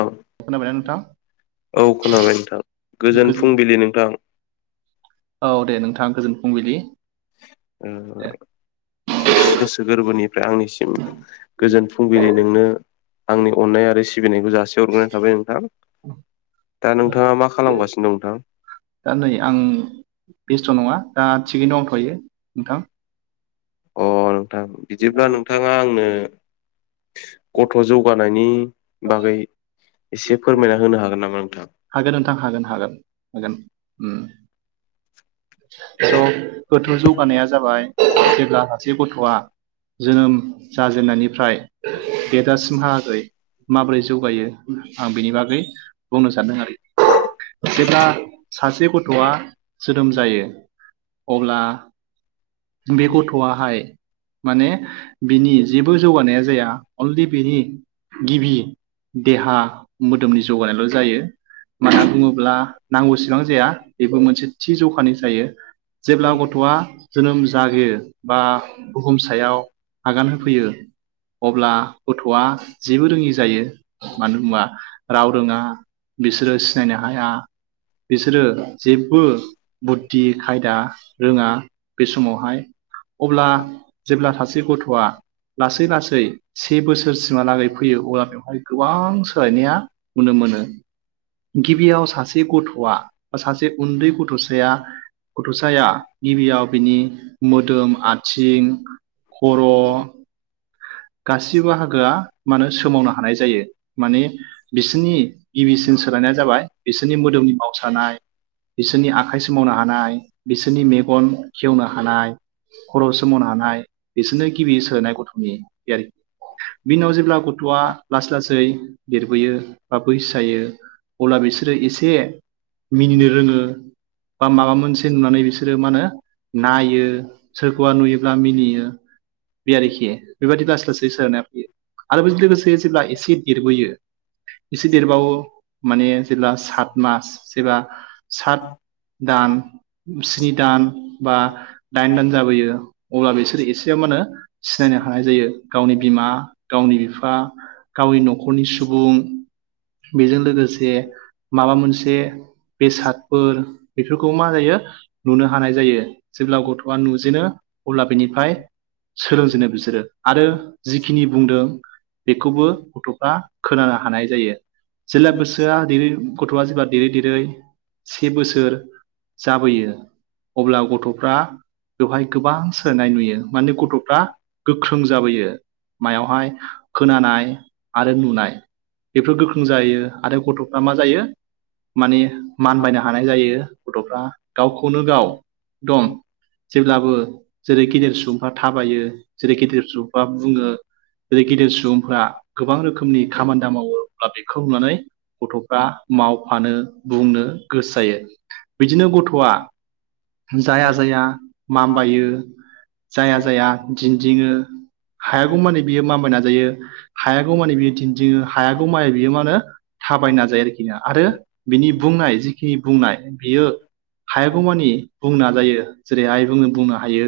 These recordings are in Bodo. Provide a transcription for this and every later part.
औ खोनाबायना नोंथां औ खोनाबाय नोंथां गोजोन फुंबिलि नोंथां। औ दे नोंथां गोजोन फुंबिलि। ओ दे गोसो गोरबोनिफ्राय आंनिसिम गोजोन फुं बिलि नोंनो आंनि अननाय आरो सिबिनायखौ जासि सिहरग्रोनाय थाबाय नोंथां दा नोंथाङा मा खालामगासिनो दं नोंथां? दा नै आं बेस्थ' नङा दा थिगैनो दंथ'यो नोंथां। अ नोंथां बिदिब्ला नोंथाङा आंनो गथ' जौगानायनि बागै एसे फोरमायना होनो हागोन नामा नोंथां? हागोन नोंथां हागोन हागोन हागोन उम। स' गथ' जौगानाया जाबाय जेब्ला सासे गथ'आ जोनोम जाजेननायनिफ्राय देरजासिमहालागै माबोरै जौगायो आं बेनि बागै बुंनो सानदों आरो। जेब्ला सासे गथ'आ जोनोम जायो अब्ला बे गथ'आहाय माने बिनि जेबो जौगानाया जाया अनलि बिनि गिबि देहा मोदोमनि जौगानायल' जायो। मा होनना बुङोब्ला नांगौसिबां जाया बेबो मोनसे थि जखानि जायो जेब्ला गथ' गथ' आ जोनोम जागेर बा बुहुम सायाव आगान होफैयो अब्ला गथ'आ जेबो रोङि जायो मानो होनबा राव रोङा बिसोरो सिनायनो हाया बिसोरो जेबबो बुद्धि खायदा रोङा बे समावहाय अब्ला जेब्ला सासे गथ'आ लासै लासै से बोसोरसिमहालागै फैयो अब्ला बेवहाय गोबां सोलायनाया नुनो मोनो। गिबियाव सासे गथ'आ बा सासे उन्दै गथ'साया गथ'साया गिबियाव बिनि मोदोम आ थिं खर' गासिबो बाहागोआ मानो सोमावनो हानाय जायो माने बिसोरनि गिबिसिन सोलायनाया जाबाय बिसोरनि मोदोमनि मावसानाय बिसोरनि आखाइ सोमावनो हानाय बिसोरनि मेगन खेवनो हानाय खर' सोमावनो हानाय बिसोरनो गिबि सोनाय गथ'नि आरोखि बिनि उनाव जेब्ला गथ'आ लासै लासै देरबोयो ओ बैसो जायो अब्ला एसे मिनिनो रोङो। बा माबा मोनसे नुनानै बिसोरो मा होनो नायो। सोरखौबा नुयोब्ला मिनियो बे आरोखि। बेबायदि लासै-लासै सोलाया फैयो आरो बेजों लोगोसे जेब्ला एसे देरबोयो एसे देरबावो माने जेब्ला सात मास जेब्ला सात दान, स्नि दान बा दाइन दान जाबोयो अब्ला बिसोरो एसेयाव मा होनो सिनायनो हानाय जायो गावनि बिमा गावनि बिफा गावनि न'खरनि सुबुं बेजों लोगोसे माबा मोनसे बेसादफोर बेफोरखौ मा जायो नुनो हानाय जायो जेब्ला गथ'आ नुजेनो अब्ला बेनिफ्राय सोलोंजेनो बि सोरो आरो जिखिनि बुंदों बेखौबो गथ'फ्रा खोनानो हानाय जायो। जेब्ला गोसोआ देरै गथ'आ जेब्ला देरै देरै से बोसोर जाबोयो अब्ला गथ' फ्रा बेवहाय गोबां सोलायनाय नुयो माने गथ'फ्रा गोख्रों जाबोयो मायावहाय खोनानाय आरो नुनाय बेफोर गोख्रों जायो आरो गथ'फ्रा मा जायो माने मानबायनो हानाय जायो गथ'फ्रा। गावखौनो गाव दं जेब्लाबो जेरै गेदेर सुबुंफ्रा थाबायो जेरै गेदिर सुबुंफ बुङो जेरै गेदिर सुबुंफ्रा गोबां रोखोमनि खामानि दामानि मावो अब्ला बेखौ नुनानै गथ'फ्रा मावफानो बुंनो गोसो जायो बिदिनो गथ'आ जाया-जाया माम बायो जाया-जाया दिन्दिङो हायागौ माने बियो माय नाजायो हायागौ मानि बियो दिन्थिङो हायागौ मानि बियो मा होनो थाबायनो नाजायो आरोना आरो बिनि बुंनाय जिखिनि बुंनाय बियो हायागौमानि बुंना जायो जेरैहाय बुङो बुंनो हायो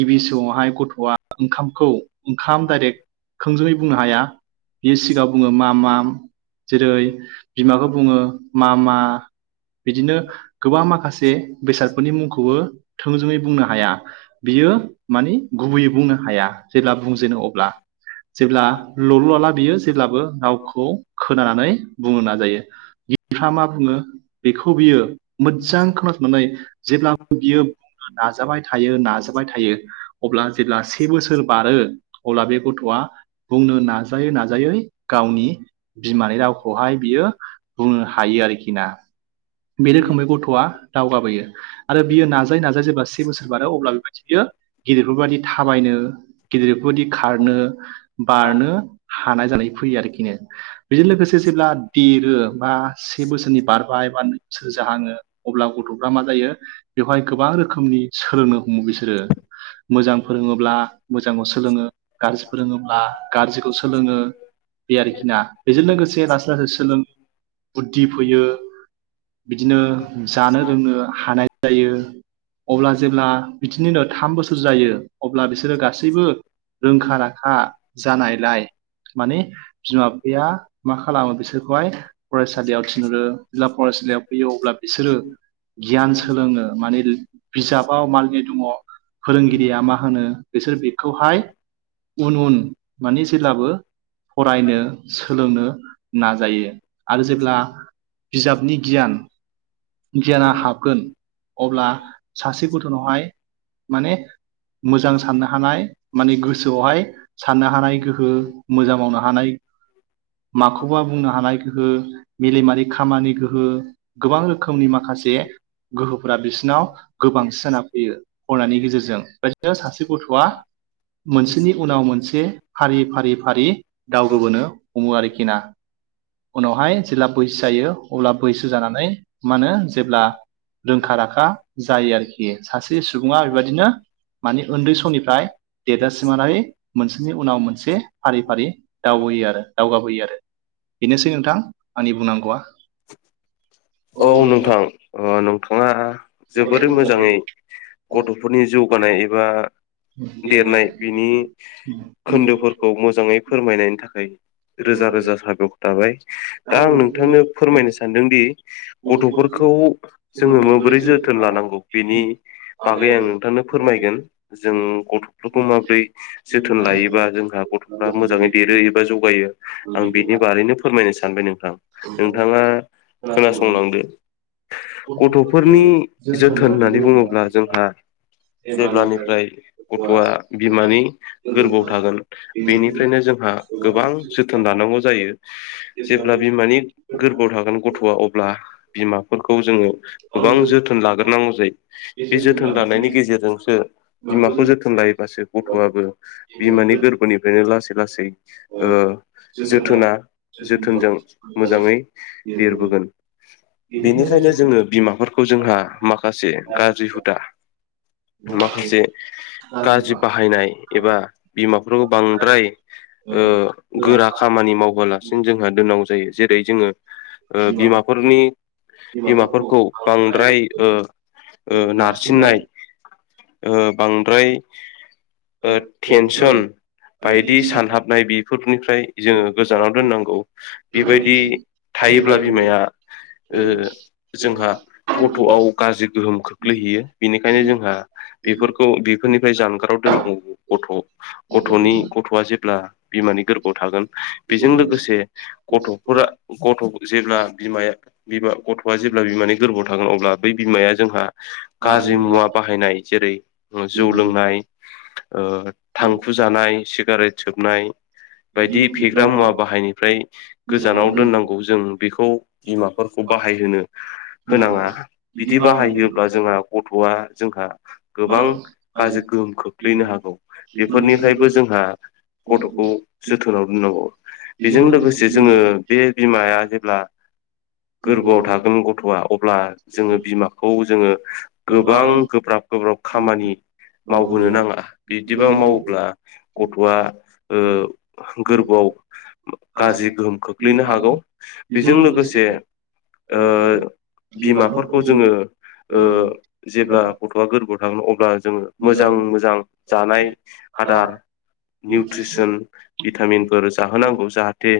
गिबि समावहाय गथ' आ ओंखामखौ ओंखाम डाइरेक्ट थोंजोङै बुंनो हाया बेनि सिगाङां बुङो माम- माम। जेरै बिमाखौ बुङो मा-मा। बिदिनो गोबां माखासे बेसादफोरनि मुंखौबो थोंजोङै बुंनो हाया। बियो मानि गुबैयै बुंनो हाया जेब्ला बुंजेनो अब्ला। जेब्ला लल' लाला बियो जेब्लाबो गावखौ खोनानानै बुंनो नाजायो। [inaudible] -फ्रा मा बुङो बेखौ बियो मोजां खोनासंनानै जेब्ला बियो बुंनो नाजाबाय थायो नाजाबाय थायो। अब्ला जेब्ला से बोसोर बारो अब्ला बे गथ'आ बुंनो नाजायै-नाजायै गावनि बिमानि रावखौहाय बियो बुंनो हा हायो आरोखि ना बे रोखोमै गथ'आ दावगाबोयो आरो बियो नाजायै-नाजायै जेब्ला से बोसोर बारो अब्ला बेबायदि बियो गिदिरफोरबादि थाबायनो गिदिरफोरबायदि खारनो, बारनो हानाय जानाय फैयो आरोखिनो। बेजों लोगोसे जेब्ला देरो बा से बोसोरनि बारबाय बा नै बोसोर जाहाङो। अब्ला गथ'फ्रा मा जायो बेवहाय गोबां रोखोमनि सोलोंनो हमो बिसोरो। मोजां फोरोङोब्ला मोजांखौ सोलोङो गाज्रि फोरोङोब्ला गाज्रिखौ सोलोङो। बे आरोखि ना बेजों लोगोसे लासै-लासै सोलों बुद्धि फैयो। बिदिनो जानो लोंनो हानाय जायो अब्ला जेब्ला बिदिनिनो - थाम बोसोर जायो अब्ला बिसोरो गासैबो रोंखा राखा जानायलाय। माने बिमा बिफाया। मा खालामो बिसोरखौहाय फरायसालियाव थिनहरो जेब्ला फरायसालियाव फैयो अब्ला बिसोरो। गियान सोलोङो माने बिजाबाव मालनि दङ। फोरोंगिरिया मा होनो बिसोर बेखौहाय उन उन माने जेब्लाबो। फरायनो सोलोंनो नाजायो आरो जेब्ला। बिजाबनि गियान। गियाना हाबगोन अब्ला सासे गथ'नावहाय माने। मोजां साननो हानाय माने गोसोआवहाय साननो हानाय गोहो मोजां मावनो हानाय माखौबा बुंनो हानाय गोहो मेलेमारि खामानि गोहो। -खोमनि माखासे गोहो फोर बिसोरनाव गोबांसि जाना फैयो फरायनायनि गेजेरजों बेदिनो सासे गथ'आ। मोनसेनि उनाव मोनसे फारि फारि हारि दावगबोनो हमो आरोखि ना। जेब्ला बैसो अब्ला बैसो जानानै मा होनो जेब्ला।। रोंखा राखा जायो आरोखि सासे सुबुङा बेबायदिनो। मानि उन्दै समनिफ्राय देरजासिमनानै मोनसेनि उनाव मोनसे फारि फारि। दावबोयो दावगाबोयो आरो बेनोसै नोंथां बुंनांगौआ। औ नोंथां नोंथाङा। जोबोरै मोजाङै गथ'फोरनि जौगानाय एबा। देरनाय बिनि खोन्दोफोरखौ मोजाङै फोरमायनायनि थाखाय। रोजा रोजा साबायखर थाबाय दा आं नोंथांनो फोरमायनो सानदोंदि। गथ'फोरखौ जोङो माबोरै जोथोन लानांगौ बेनि। बागै आं नोंथांनो फोरमायगोन जों गथ'फोरखौ माबोरै जोथोन लायोबा जोंहा गथ'। मोजाङै देरो एबा जगायो आं बिनि बारैनो। फोरमायनो सानबाय नोंथां नोंथाङा खोनासंलांदो। गथ'फोरनि जोथोन होननानै बुङोब्ला जोंहा। जेब्लानिफ्राय गथ'आ बिमानि गोरबोआव थागोन। बेनिफ्रायनो जोंहा गोबां जोथ। जोथोन लानांगौ जायो जेब्ला बिमानि गोरबोआव थागोन गथ'आ। अब्ला बिमाफोरखौ जोङो गोबां जोथोन लाग्रोनांगौ जायो। बे जोथोन लानायनि गेजेरजोंसो। बिमाखौ जोथोन लायोबासो गथ'आबो बिमानि गोरबोनिफ्रायनो लासै लासै। जोथोन जोथोनजों मोजाङै देरबोगोन। बेनिखायनो जोङो बिमाफोरखौ जोंहा माखासे गाज्रि हुदा। माखासे। गाज्रि बाहायनाय एबा बिमाफोरखौ बांद्राय। गोरा खामानि मावहोलासिनो जोंहा दनांगौ जायो जेरै जोङो। जिबा। फोरनि बिमाफोरखौ बांद्राय नारसिननाय। बांद्राय टेनसन। बायदि सानहाबनाय बेफोरनिफ्राय जोङो गोजानाव दोननांगौ। बेबायदि थायोब्ला बिमाया। जोंहा गथ'आव गाज्रि गोहोम खोख्लैहैयो बेनिखायनो जोंहा। बेफोरखौ बेफोरनिफ्राय जानगाराव दोननांगौ। गथ' गथ'नि गथ'आ जेब्ला बिमानि गोरबोआव थागोन। बेजों लोगोसे गथ'फोरा। गथ' जेब्ला बिमाया बिम गथ'आ जेब्ला बिमानि गोरबोआव थागोन अब्ला बै बिमाया जोंहा गाज्रि मुवा बाहायनाय जेरै जौ लोंनाय ओ थांखु जानाय सिगारेट रेट सोबनाय बायदि फेग्रा मुवा बाहायनिफ्राय गोजानाव दोननांगौ जों बेखौ फोरखौ बाहायहोनो होनाङा बिदि बाहायोयोब्ला जोंहा गथ'आ जोंहा गोबां गाज्रि गोहोम खोख्लैनो हागौ बेफोरनिफ्रायबो जोंहा गथ'खौ जोथोनाव दोननांगौ बेजों लोगोसे जोङो बे बिमाया जेब्ला गोरबोआव थागोन गथ'आ अब्ला जोङो बिमाखौ जोङो गोबां गोब्राब गोब्राब खामानि मावहोनो नाङा बिदिबा मावब्ला गथ'आ ओ गोरबोआव गाज्रि गोहोम खोख्लैनो हागौ बेजों लोगोस से ओ बिमाफोरखौ जोङो ओ जेब्ला गथ'आ गोरबोआव थाङो अब्ला जोङो मोजां मोजां जानाय आदार निउट्रिसोन भिटामिनफोर जाहोनांगौ। जाहाथे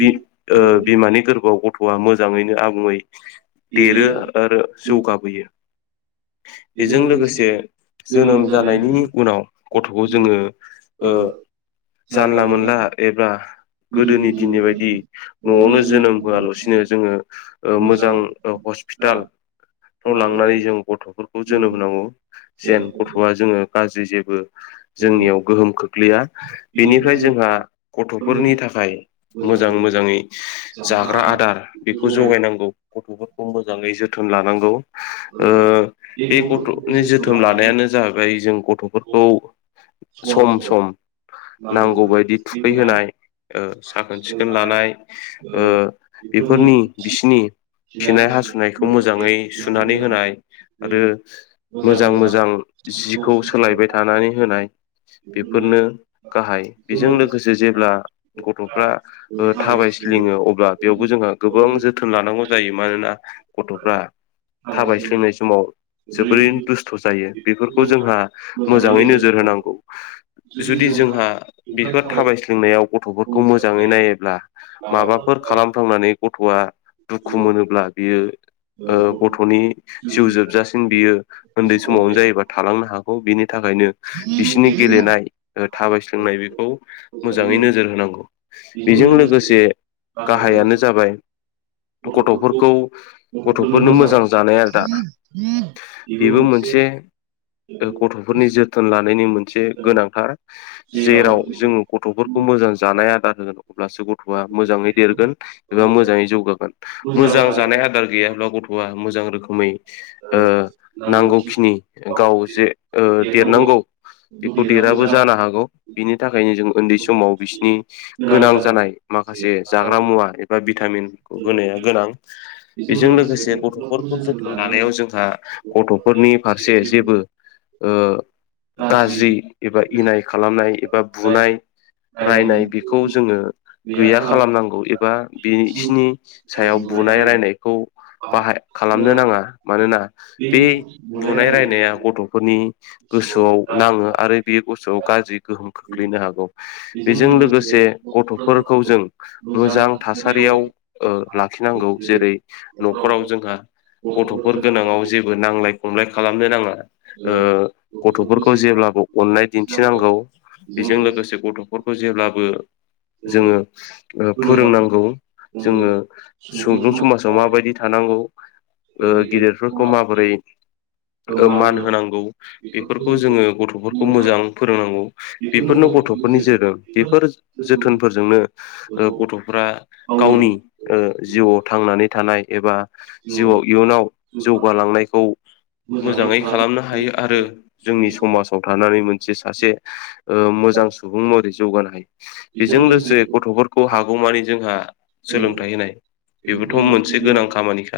बि ओ बिमानि गोरबोआव ग थ'आ मोजाङैनो आबुङै देरो आरो जौगाबोयो। बेजों लोगोसे जोनोम जानायनि उनाव गथ'खौ जोङो ओ जानला मोनला एबा गोदोनि दिननि बायदि न'आवनो जोनोम होआल'से [unintelligible] जोङो ओ मोजां ओ हस्पिटाल आव लांनानै जों गथ'फोर खौ जोनोम होनांगौ। जेन गथ'आ जोङो गाज्रि जेबो जोंनियाव गोहोम खोख्लैया। बेनिफ्राय जोंहा गथ'फोरनि थाखाय मोजां मोजाङै जाग्रा आदार बेखौ जगायनांगौ गथ'फोरखौ मोजाङै जोथोन लानांगौ। ओ बे गथ'नि जोथोन लानायानो जाहैबाय जों गथ'फोरखौ सम सम नांगौबायदि थुखैहोनाय ओ साखोन सिखोन लानाय ओ बेफोरनि बिसिनि खिनाय हासुनायखौ मोजाङै सुनानै होनाय आरो मोजां मोजां जिखौ सोलायबाय थानानै होनाय बेफोरनो गाहाय बेजों लोगोसे जेब्ला गथ'फ्रा ओ थाबाय सिलिङो अब्ला बेयाव बो जोंहा गोबां जोथोन लानांगौ जायो। मानोना गथ'फ्रा थाबायस्लिंनाय समाव जोबोरैनो दुस्थ' जायो। बेफोरखौ जोंहा मोजाङै नोजोर होनांगौ। जुदि जोंहा बेफोर थाबायसलिंनायाव गथ'फोरखौ मोजाङै नायोब्ला माबाफोर खालाम फ्लांनानै गथ'आ दुखु मोनोब्ला बियो ओ गथ'नि जिउ जोबजासिन बियो उन्दै समावनो जायोबा थालांनो हागौ बिनि थाखायनो बिसिनि गेलेनाय ओ थाबायस्लिंनाय बेखौ मोजाङै नोजोर होनांगौ। बेजों लोगोसे गाहायानो जाबाय गथ'फोरखौ गथ'फोरनो मोजां जानाया आलदा। बेबो मोनसे ओ गथ'फोरनि जोथोन लानायनि मोन से गोनांथार। जेराव जोङो गथ'फोरखौ मोजां जानाय आदार होनांगौ। अब्लासो गथ'आ मोजाङै देरगोन एबा मोजाङै जौगागोन। मोजां जा नाय आदार गैयाब्ला गथ'आ मोजां रोखोमै ओ नांगौखिनि गाव जे ओ देरनांगौ बेखौ देराबो जानो हागौ। बिनि थाखायनो जों ओन्दै समाव बिसिनि गोनां जानाय माखासे जाग्रा मुवा एबा भिटामिनखौ होनाया गोनां। बेजों लोगोसे गथ'फोरखौ जोथोन लानायाव जोंहा गथ'फोरनि फारसे जेबो ओ गाज्रि एबा इनाय खालामनाय एबा बुनाय रायनाय बेखौ जोङो गैया खालामनांगौ ए बा बेसिनि सायाव बुनाय रायनायखौ बाहाय खालामनो नाङा। मानोना बे बुनाय रायनाया गथ'फोरनि गोसोआव नाङो आरो बे गोसोआव गाज्रि गोहोम खोख्लैनो हागौ। बेजों लोगोसे गथ'फोरखौ जों मोजां थासारियाव ओ लाखिनांगौ जेरै न'खराव जोंहा गथ'फोर गोनाङाव जेबो नांलाय खमलाय खालामनो नाङा। ओ गथ'फोरखौ जेब्लाबो अननाय दिन्थिनांगौ बेजों लोगोसे गथ'फोरखौ जेब्लाबो जोङो ओ फोरोंनां गौ जोङो सुबुं समाजाव माबायदि थानांगौ ओ गेदिरफोरखौ माबोरै ओ मान होनांगौ बेफोरखौ जोङो गथ'फोरखौ मोजां फोरोंनांगौ। बेफोरनो गथ'फोरनि जेरै ओ बेफोर जोथोनफोरजोंनो ओ गथ'फ्रा गावनि ओ जिउआव थांनानै थानाय एबा जिउआव इयुनाव जौगालांनायखौ मोजाङै खालामनो हायो आरो जोंनि समाजाव थानानै मोनसे सासे ओ मोजां सुबुं महरै जौगानो हायो। बेजों लोगोसे गथ'फोरखौ हागौमानि जोंहा सोलोंथाइ होनाय बेबोथ' मोनसे गोनां खामानिखा।